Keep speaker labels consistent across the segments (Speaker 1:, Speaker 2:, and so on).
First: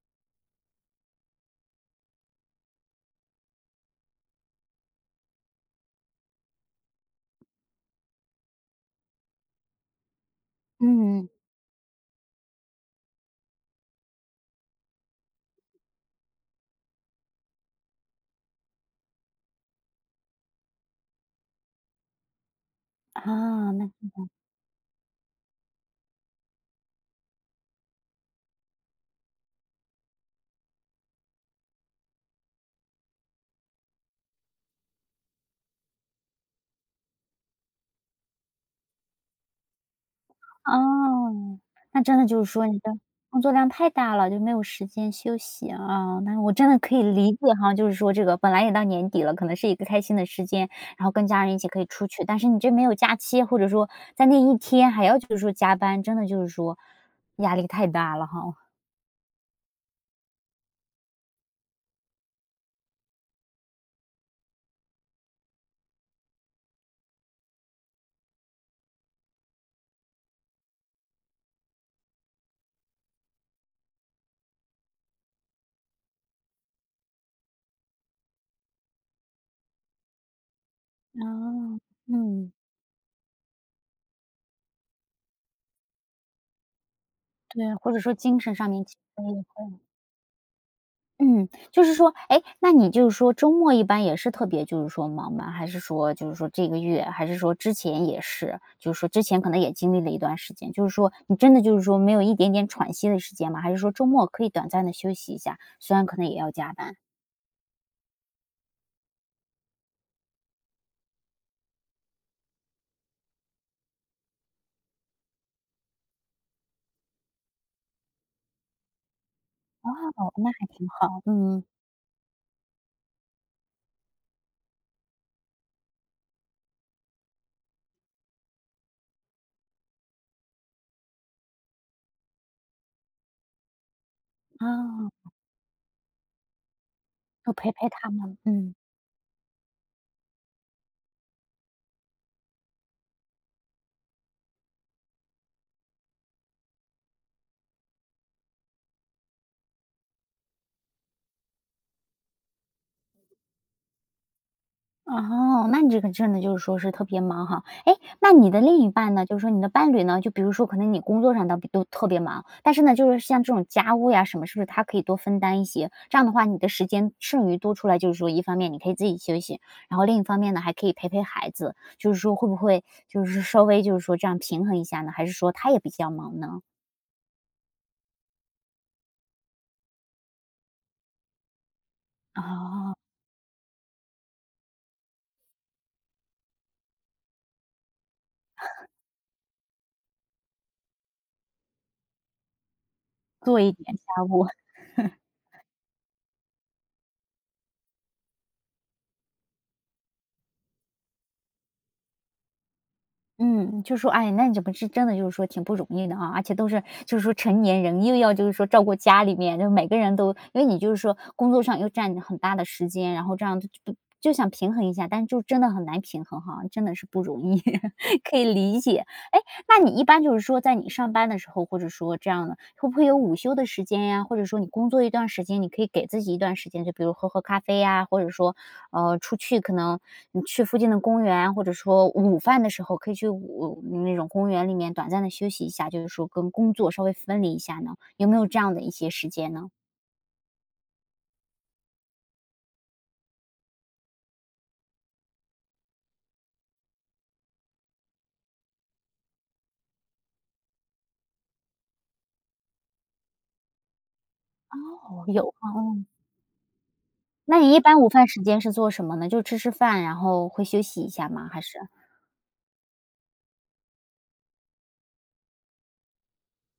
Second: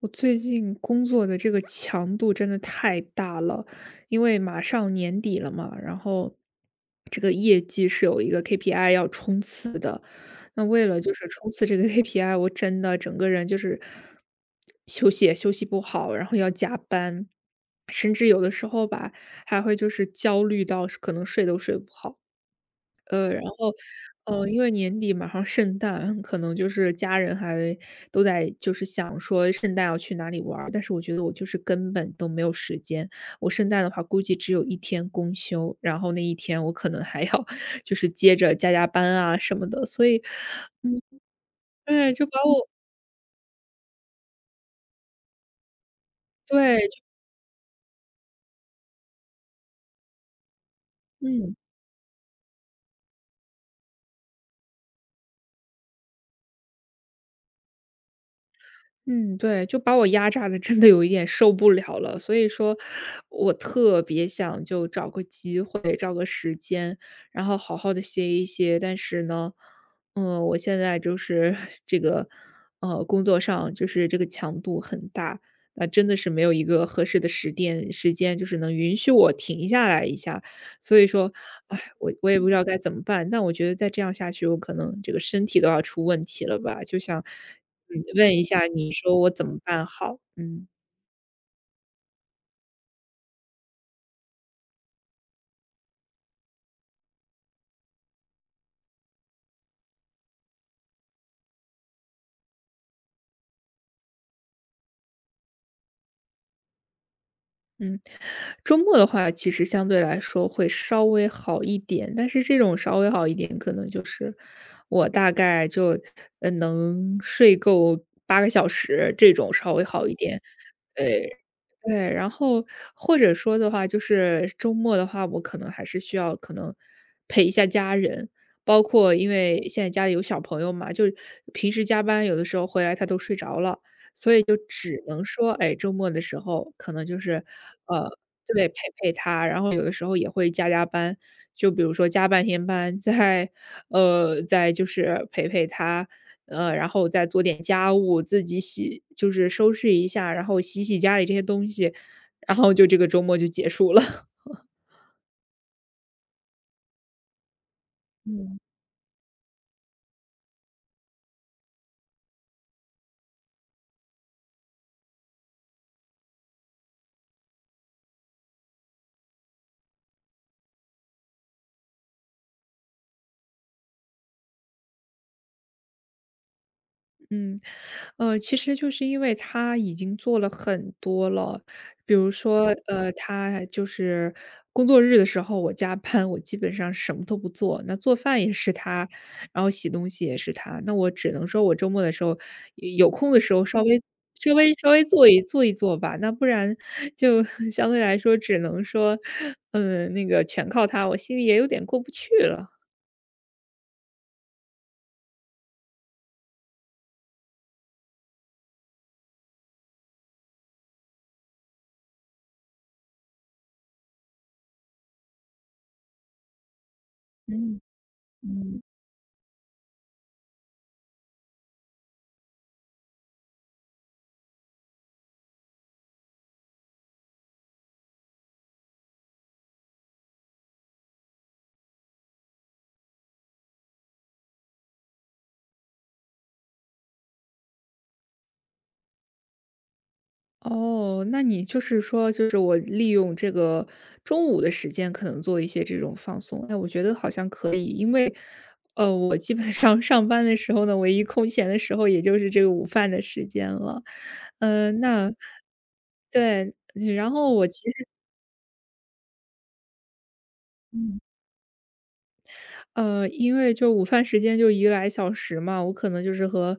Speaker 1: 我最近工作的这个强度真的太大了，因为马上年底了嘛，然后这个业绩是有一个 KPI 要冲刺的。那为了就是
Speaker 2: 嗯。
Speaker 1: 冲刺这个 KPI，我真的整个人就是休息也休息不好，然后要加班，甚至有的时候吧，还会就是焦虑到可能睡都睡不好。呃，然
Speaker 2: 啊。
Speaker 1: 后，因为年底马上圣诞，可能就是家人还都在就是想说圣诞要去哪里玩儿，但是我觉得我就是根本都没有时间。我圣诞的话，估计只有一天公休，然后那一天我可能还要就是接着加班啊什么的，所以，
Speaker 2: 哦，那
Speaker 1: 对，
Speaker 2: 真
Speaker 1: 就
Speaker 2: 的
Speaker 1: 把
Speaker 2: 就是说
Speaker 1: 我
Speaker 2: 你的工作量太大了，就没有时间休息啊。那我真的
Speaker 1: 对，
Speaker 2: 可
Speaker 1: 就
Speaker 2: 以理解哈，就是说这个本来也到年底了，可能是一个开心的时间，然后跟家
Speaker 1: 嗯。
Speaker 2: 人一起可以出去，但是你这没有假期，或者说在那一天还要就是说加班，真的就是说压力太大了哈。
Speaker 1: 嗯，对，就把我压榨的真的有一点受不了了，所以说，我特别想就找个机会，找个时间，然后好好的歇一歇。但是呢，嗯，我现在就是 这个，工作上就是这个强度很大，那真的是没有一个合适的时间，就是能允许我停下来一下。所以说，
Speaker 2: 哦。
Speaker 1: 哎，我也不
Speaker 2: 嗯。
Speaker 1: 知道该怎么办。但我觉得再这样下去，我可能这个身体都要出问题了吧？就像
Speaker 2: 对，或
Speaker 1: 嗯，
Speaker 2: 者说
Speaker 1: 问
Speaker 2: 精
Speaker 1: 一
Speaker 2: 神
Speaker 1: 下
Speaker 2: 上面
Speaker 1: 你
Speaker 2: 其
Speaker 1: 说
Speaker 2: 实
Speaker 1: 我
Speaker 2: 也
Speaker 1: 怎么
Speaker 2: 会
Speaker 1: 办好？嗯。
Speaker 2: 嗯，就是说，哎，那你就是说周末一般也是特别就是说忙吗？还是说就是说这个月，还是说之前也是？就是说之前可能也经历了一段时间，就是说你真的就是说没有一点点喘息的时间吗？还是说周末可以短暂的休息一下，虽然可能也要加班？
Speaker 1: 嗯，周末的话，其实相对来说会稍微好一点，但是这种稍微好一点，可能就是我大概就能睡够8个小时，这种稍微好一
Speaker 2: 哦，
Speaker 1: 点。
Speaker 2: 那还挺好，
Speaker 1: 对，
Speaker 2: 嗯。
Speaker 1: 对，然后或者说的话，就是周末的话，我可能还是需要可能陪一下家人，包括因为现在家里有小朋友嘛，就是平时加班有的时候回来他都睡着了，所以就只
Speaker 2: 啊，
Speaker 1: 能说，哎，周末的时候可能就是，
Speaker 2: 就陪陪
Speaker 1: 呃，
Speaker 2: 他们，
Speaker 1: 得陪
Speaker 2: 嗯。
Speaker 1: 陪他，就比如说加半天班，再就是陪陪他，然后再做点家务，自己洗就是收拾一下，然后洗洗家里这些东西，然后就这个周末就结束了。
Speaker 2: 哦，那你这个真的就是说是特别忙哈。哎，那你的 另一半呢，就是说你的伴侣呢，就比如说可能你工作上倒比都特别忙，但是呢，就是像这种家务呀什么，是不是他可以多分担一些？这样的话，你的时间剩余多出来，就是说一方面你可以自己休息，然后另一方面呢，还可以陪陪孩子，就是说会不会就是稍微就是说这样平衡一下呢？还是说他也比较忙呢？
Speaker 1: 嗯，其实就是因为他已经做了很多了，比如说，
Speaker 2: 啊，
Speaker 1: 他就是工作日的时候我加班，我基本上什么都不做，那做饭也是他，然后洗东西也是他，那我只能说我周末的时候有空的时
Speaker 2: 做
Speaker 1: 候
Speaker 2: 一
Speaker 1: 稍
Speaker 2: 点
Speaker 1: 微
Speaker 2: 家务。
Speaker 1: 稍微稍微做一做吧，那不然就 相对来说只能说，嗯，那个全靠他，我心里也有点过不去了，
Speaker 2: 嗯，就说，哎，那你这不是真的就是说挺不容易的啊，而且都是就是说成年人，又要就是说照顾家里面，就每个人都因为你就是说工作上又占很大的时间，然后这样就想平衡一下，但是就真的很难平衡哈，真的是不容易，
Speaker 1: 嗯。
Speaker 2: 可以理
Speaker 1: 嗯。
Speaker 2: 解。哎，那你一般就是说在你上班的时候，或者说这样的，会不会有午休的时间呀？或者说你工作一段时间，你可以给自己一段时间，就比如喝喝咖啡呀，或者说出去可能你去附近的公园，或者说午饭的时候可以去那种公园里面短暂的休息一下，就是说跟工作稍微分离一下呢？有没有这样的一些时间呢？
Speaker 1: 哦，那你就是说，就是我利用这个中午的时间，可能做一些这种放松。哎，我觉得好像可以，因为，我基本上 上班的时候呢，唯一空闲的时候，也就是这个午饭的时间了。嗯，
Speaker 2: 哦，
Speaker 1: 那
Speaker 2: 有啊，哦。
Speaker 1: 对，然后
Speaker 2: 那
Speaker 1: 我
Speaker 2: 你一
Speaker 1: 其
Speaker 2: 般
Speaker 1: 实
Speaker 2: 午饭时间是做什么呢？就吃吃饭，然后会休息一
Speaker 1: 嗯
Speaker 2: 下吗？还是？
Speaker 1: 因为就午饭时间就一个来小时嘛，我可能就是和，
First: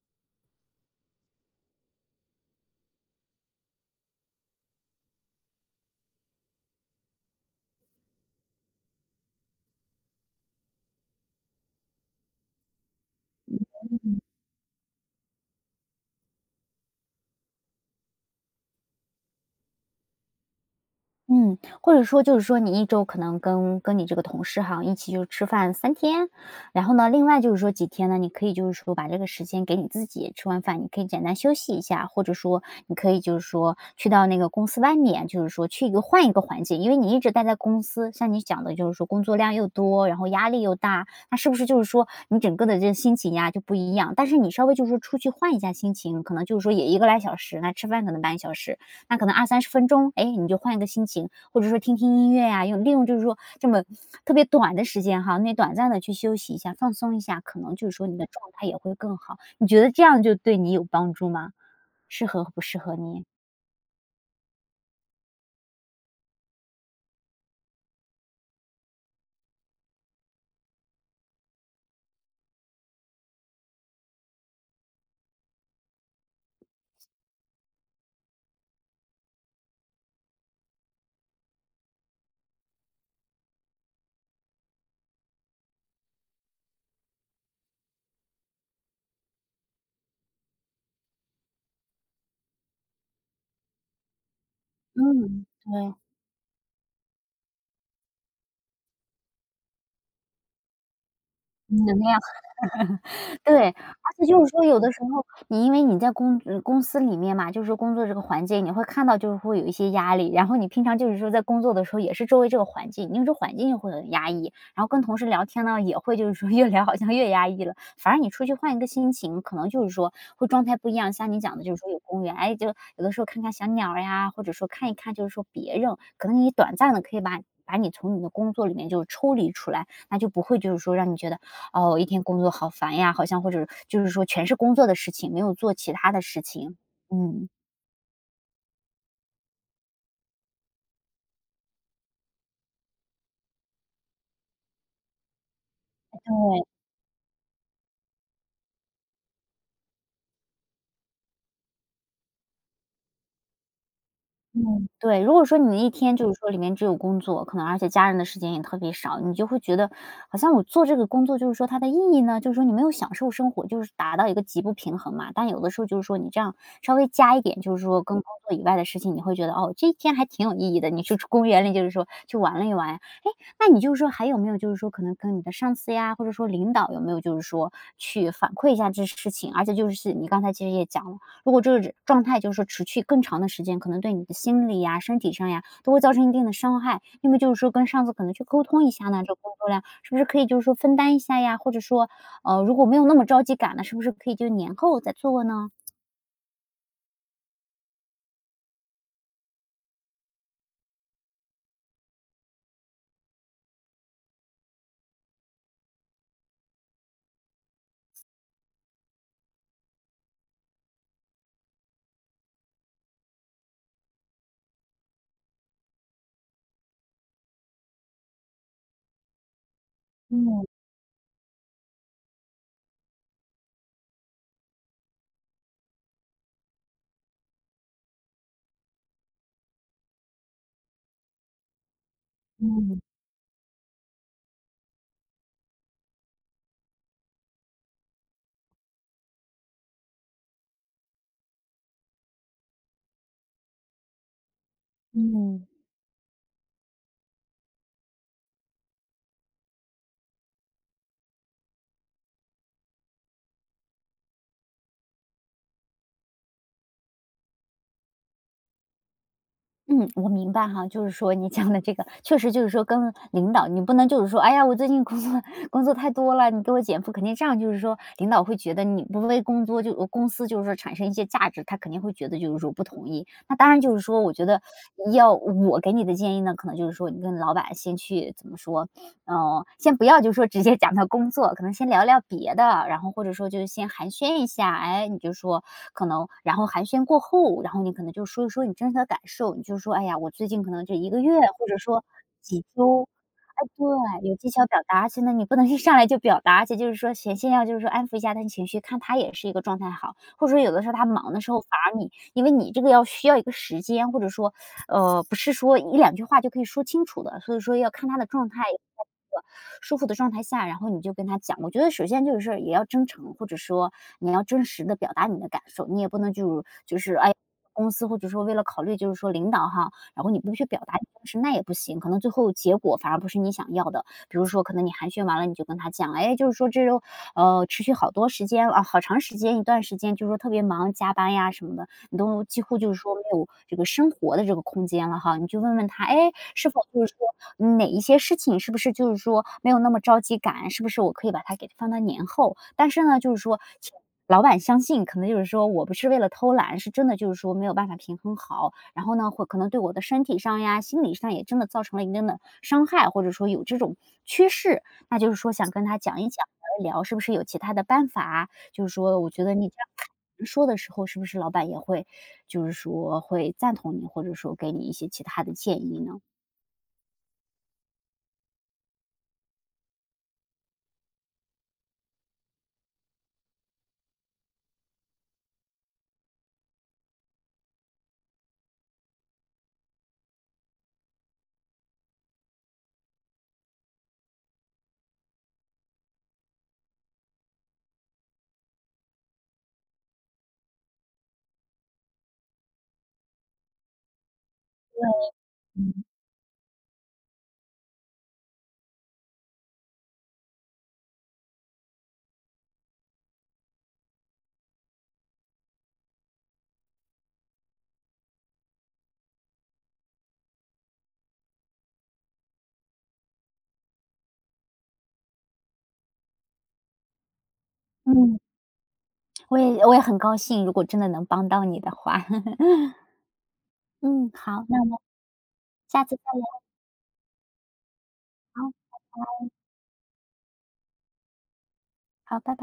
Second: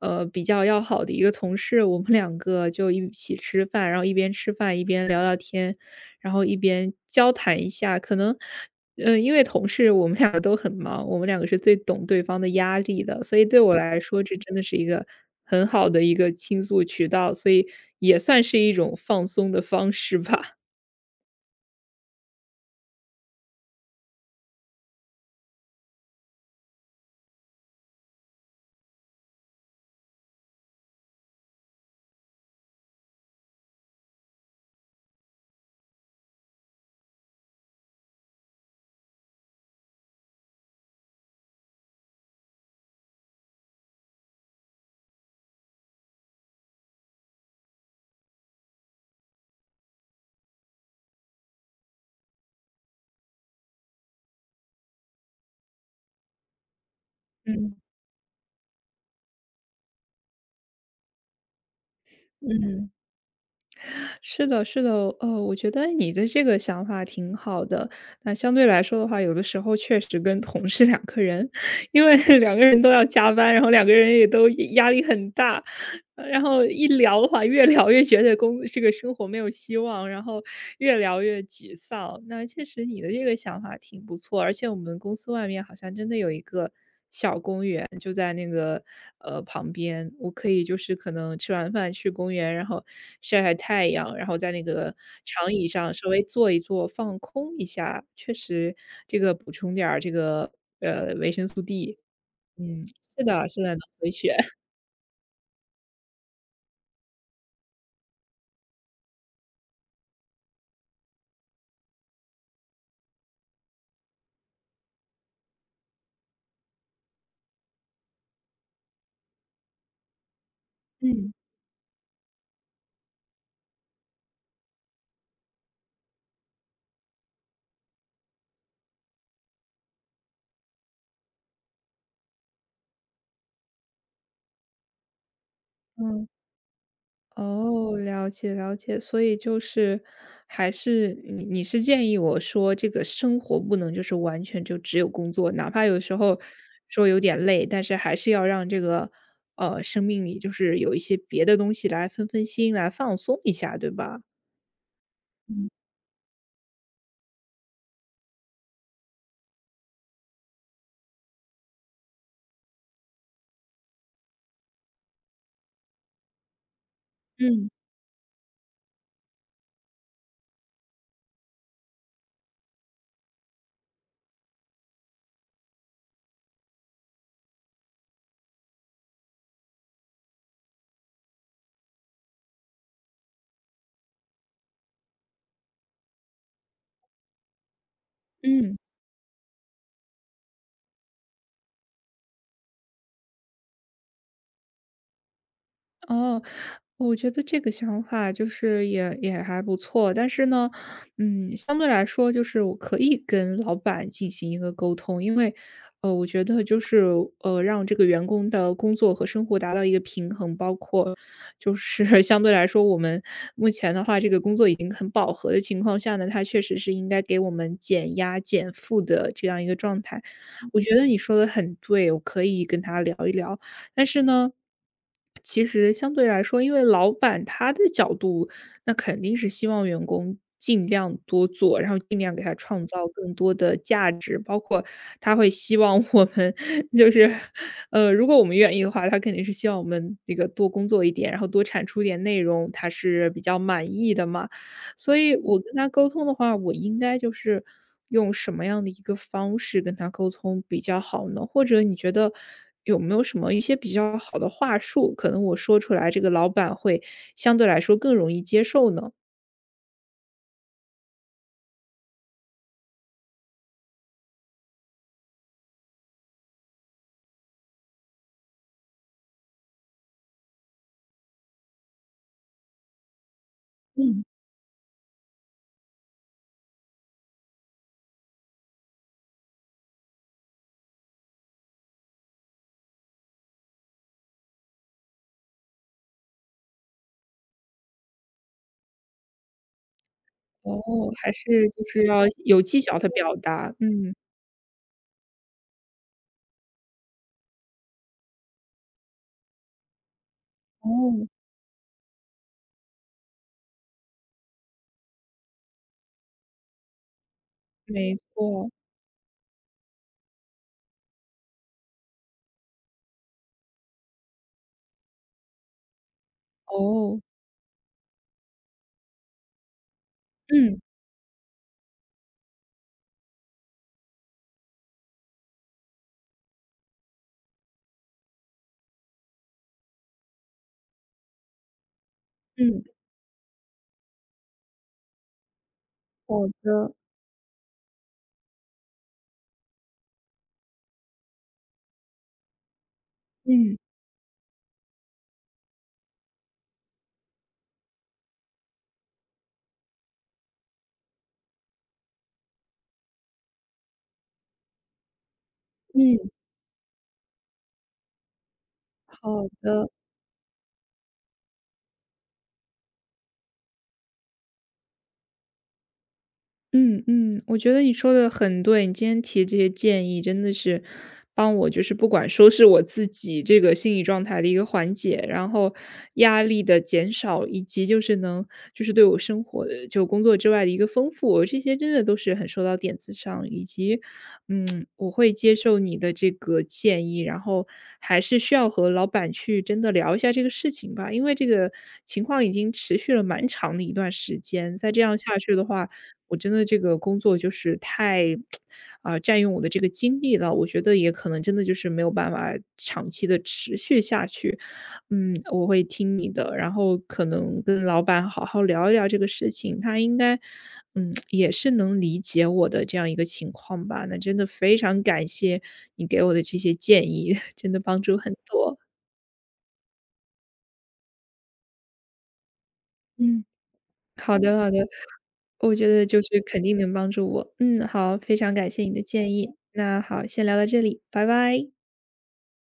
Speaker 1: 比较要好的一个同事，我们两个就一起吃饭，然后一边吃饭一边聊聊天，然后一边交谈一下。可能，嗯，因为同事我们两个都很忙，我们两个是最懂对方的压力的，所以对我来说这真的是一个很好的一个倾诉渠道，所以也算是一种放松的方式吧。
Speaker 2: 嗯，或者说就是说你一周可能跟你这个同事哈，一起就吃饭三天，然后呢，另外就是说几天呢，你可以就是说把这个时间给你自己，吃完饭你可以简单休息一下，或者说你可以就是说去到那个公司外面，就是说去一个换一个环境，因为你一直待在公司，像你讲的就是说工作量又多，然后压力又大，那是不是就是说你整个的这个心情呀就不一样？但是你稍微就是说出去换一下心情，可能就是说也一个来小时，那吃饭可能半小时，那可能二三十分钟，哎，你就换一个心情，或者说听听音乐呀，用利用就是说这么特别短的时间哈，那短暂的去休息一下，放松一下，可能
Speaker 1: 嗯
Speaker 2: 就是说你的状态也会更好。你觉得这样就对你有帮助吗？适合和不适
Speaker 1: 嗯。
Speaker 2: 合你？
Speaker 1: 是的，是的，我觉得你的这个想法挺好的。那相对来说的话，有的时候确实跟同事两个人，因为 两个人都要加班，然后两个人也都压力很大，然后一聊的话，越聊越觉得工这个生活没有希望，然后越聊越沮丧。那确实你的这个想法挺不错，而且我们公司外面好像真的有一个小公园，就在那个旁边，我可以就是可能吃完饭去公园，然后晒晒太阳，然后在那个
Speaker 2: 嗯，
Speaker 1: 长椅上
Speaker 2: 对，
Speaker 1: 稍微坐一坐，放空一下，确实这个补充点儿这个维生素 D。
Speaker 2: 能样。
Speaker 1: 嗯，是的，
Speaker 2: 对，
Speaker 1: 是的，
Speaker 2: 而
Speaker 1: 能回
Speaker 2: 且
Speaker 1: 血。
Speaker 2: 就是 说有的时候，你因为你在公司里面嘛，就是工作这个环境，你会看到就是会有一些压力，然后你平常就是说在工作的时候也是周围这个环境，因为这环境也会很压抑，然后跟同事聊天呢，也会就是说越聊好像越压抑了。反而你出去换一个心情，可能就是说会状态不一样，
Speaker 1: 嗯。
Speaker 2: 像你讲的就是说有公园，哎，就有的时候看看小鸟儿呀，或者说看一看就是说别人，可能你短暂的可以把你从你的工作里面就抽离出来，那就不会就是说让你觉得哦，一天工作好烦呀，好像或者就是说全是工作的事情，没有做其他的
Speaker 1: 嗯。
Speaker 2: 事情。嗯，
Speaker 1: 哦，了解了解，所以就是还是你是建议我说，这个生活不能就是完全就只有工作，哪怕有时候
Speaker 2: 对。
Speaker 1: 说有点累，但是还是要让这个生命里就是有一些别的东西来分分心，来放松一下，对吧？
Speaker 2: 嗯，对，如果说
Speaker 1: 嗯
Speaker 2: 你一天就是说里面只有工作，可能而且家人的时间也特别少，你就会觉得好像我做这个工作就是说它的意义呢，就是说你没有享受生活，就是达到一个极不平衡嘛。但有的时候就是说你这样稍微加一点，
Speaker 1: 嗯
Speaker 2: 就是说跟工作以外的事情，你会觉得哦，这一天还挺有意义的。你去公园里就是说去玩了一玩，哎，那你就是说还有没有就是说可能跟你的上司呀，或者说领导有没有就是说去反馈一下这事情，而且就是你刚才其实也讲了。如果这个状态就是说持续更长的时间，可能对你的心理呀、身体上呀，都会造成一定的伤害。那么就是说跟上司可能去沟
Speaker 1: 嗯。
Speaker 2: 通一下呢，这个工作量是不是可以就是说分担一下呀？或者说，如果没有那么着急赶呢，是不是可以就年后再做呢？
Speaker 1: 哦，我觉得这个想法就是也也还不错，但是呢，嗯，相对来说，就是我可以跟老板进行一个沟通，因为，我觉得就是让这个员工的工作和生活达到一个平衡，包括就是 相对来说，我们目前的话，这个工作已经很饱和的情况下呢，他确实是应该给我们减压减负的这样一个状态。
Speaker 2: 嗯
Speaker 1: 我觉得你说的很对，我可以跟他聊一聊。但是呢，其实相对来说，因为老板他的角度，那肯定是希望员工尽量多做，然后尽量给他创
Speaker 2: 嗯
Speaker 1: 造更多的价值，包括他会希望我们 就是，如果我们愿意的话，他肯定是希望我们这个多工作一点，然后多产出点内容，他是比较满意的嘛。所以我
Speaker 2: 嗯。
Speaker 1: 跟他沟通的话，我应该就是用什么样的一个方式跟他沟通比较好呢？或者你觉得有没有什么一些比较好的话术，可能我说出来，这个老板会相对来说更容易接受呢？
Speaker 2: 嗯，我明白哈，就是说你讲的这个，确实就是说跟领导，你不能就是说，哎呀，我最近工作 工作太多了，你给我减负，肯定这样就是说，领导会觉得你不为工作就公司就是说产生一些价值，他肯定会觉得就是说不同意。那当然就是说，
Speaker 1: 嗯。
Speaker 2: 我觉得要我给你的建议呢，可能就是说你跟老板先去怎么说，嗯，先不要就说直接讲到工作，可能先聊聊别的，然后或者说就是先寒暄一下，哎，你就说可能，然后寒暄过后，然后你可能就说一说你真实的感受，你就说，哎呀，我最近可
Speaker 1: 哦，
Speaker 2: 能就一个
Speaker 1: 还
Speaker 2: 月，或
Speaker 1: 是
Speaker 2: 者
Speaker 1: 就是
Speaker 2: 说
Speaker 1: 要有
Speaker 2: 几
Speaker 1: 技巧
Speaker 2: 周。
Speaker 1: 的表
Speaker 2: 哎，
Speaker 1: 达，
Speaker 2: 对，
Speaker 1: 嗯，
Speaker 2: 有技巧表达，而且呢，你不能一上来就表达，而且就是说先要就是说安抚一下他的情绪，看他也是一个状态好，或者说有的时候他
Speaker 1: 哦，
Speaker 2: 忙的时候，反而你因为你这个要需要一个时间，或者说，不是说一两句话就可以说清楚的，所以说要看
Speaker 1: 没
Speaker 2: 他的状态，
Speaker 1: 错，
Speaker 2: 在一个舒服的状态下，然后你就跟他讲。我觉得首先就是也要真诚，或者说你要真实的表达你的感受，你也不能就是
Speaker 1: 哦，
Speaker 2: 哎，公司或者说为了考虑就是说领导哈，然后你不去
Speaker 1: 嗯，
Speaker 2: 表达你当时那也不行，可能最后结果反而不是你想要的。比如说，可能你寒暄完了，你就跟他讲，哎，就是说这周持续好多时间啊，好长时间一段时间，就是说特别忙，加班呀什么的，你都几乎
Speaker 1: 嗯，
Speaker 2: 就是说没有这个生活的这个空间了哈。你就问问他，哎，
Speaker 1: 好
Speaker 2: 是否
Speaker 1: 的，
Speaker 2: 就是说哪一些事情是不是就是说没有那么着急赶，是不是我可以把它给放到年后？但是呢，就是说，
Speaker 1: 嗯，
Speaker 2: 请老板相信，可能就是说我不是为了偷懒，是真的就是说没有办法平衡好，然后呢，会可能对我的身体上呀、心理上也真的造成了一定的伤害，或者说有这种趋势。那就是说想跟他讲
Speaker 1: 嗯，
Speaker 2: 一讲、聊一聊，是不是有其他的办法？就是说，我觉
Speaker 1: 好
Speaker 2: 得你这
Speaker 1: 的。
Speaker 2: 样说的时候，是不是老板也会，就是说会赞同你，或者说给你一些其他的建议呢？
Speaker 1: 嗯嗯，我觉得你说的很对，你今天提这些建议真的是帮我，就是不管说是我自己这个心理状态的一个缓解，然后压力的减少，以及就是能就是对我生活的就工作之外的一个丰富，这些真的都是很说到点子上，以及嗯，我会接受你的这个建议，然后还是需要和老板去真的聊一下这个事情吧，因为这个情况已经持续了蛮长的一段时间，再这样下去的话。我真的这个工作就是太，啊、占用我的这个精力了。我觉得也可能真的就是没有办法长期的持续下去。嗯，我会听你的，然后可能跟老板好好聊一聊这个事情，他应该，嗯，也是能理解我的这样一个情况吧。那真的非常感谢你给我的这些建议，真的帮助很
Speaker 2: 嗯，
Speaker 1: 多。
Speaker 2: 我也很高兴，如果真的能帮到你的话。
Speaker 1: 嗯。
Speaker 2: 嗯，
Speaker 1: 好的
Speaker 2: 好，
Speaker 1: 好的，
Speaker 2: 那我们
Speaker 1: 我觉
Speaker 2: 下
Speaker 1: 得
Speaker 2: 次
Speaker 1: 就
Speaker 2: 再
Speaker 1: 是
Speaker 2: 聊。
Speaker 1: 肯定能帮助我。嗯，好，非常感谢你的建议。那好，先聊到这里，拜拜。
Speaker 2: 好，拜拜。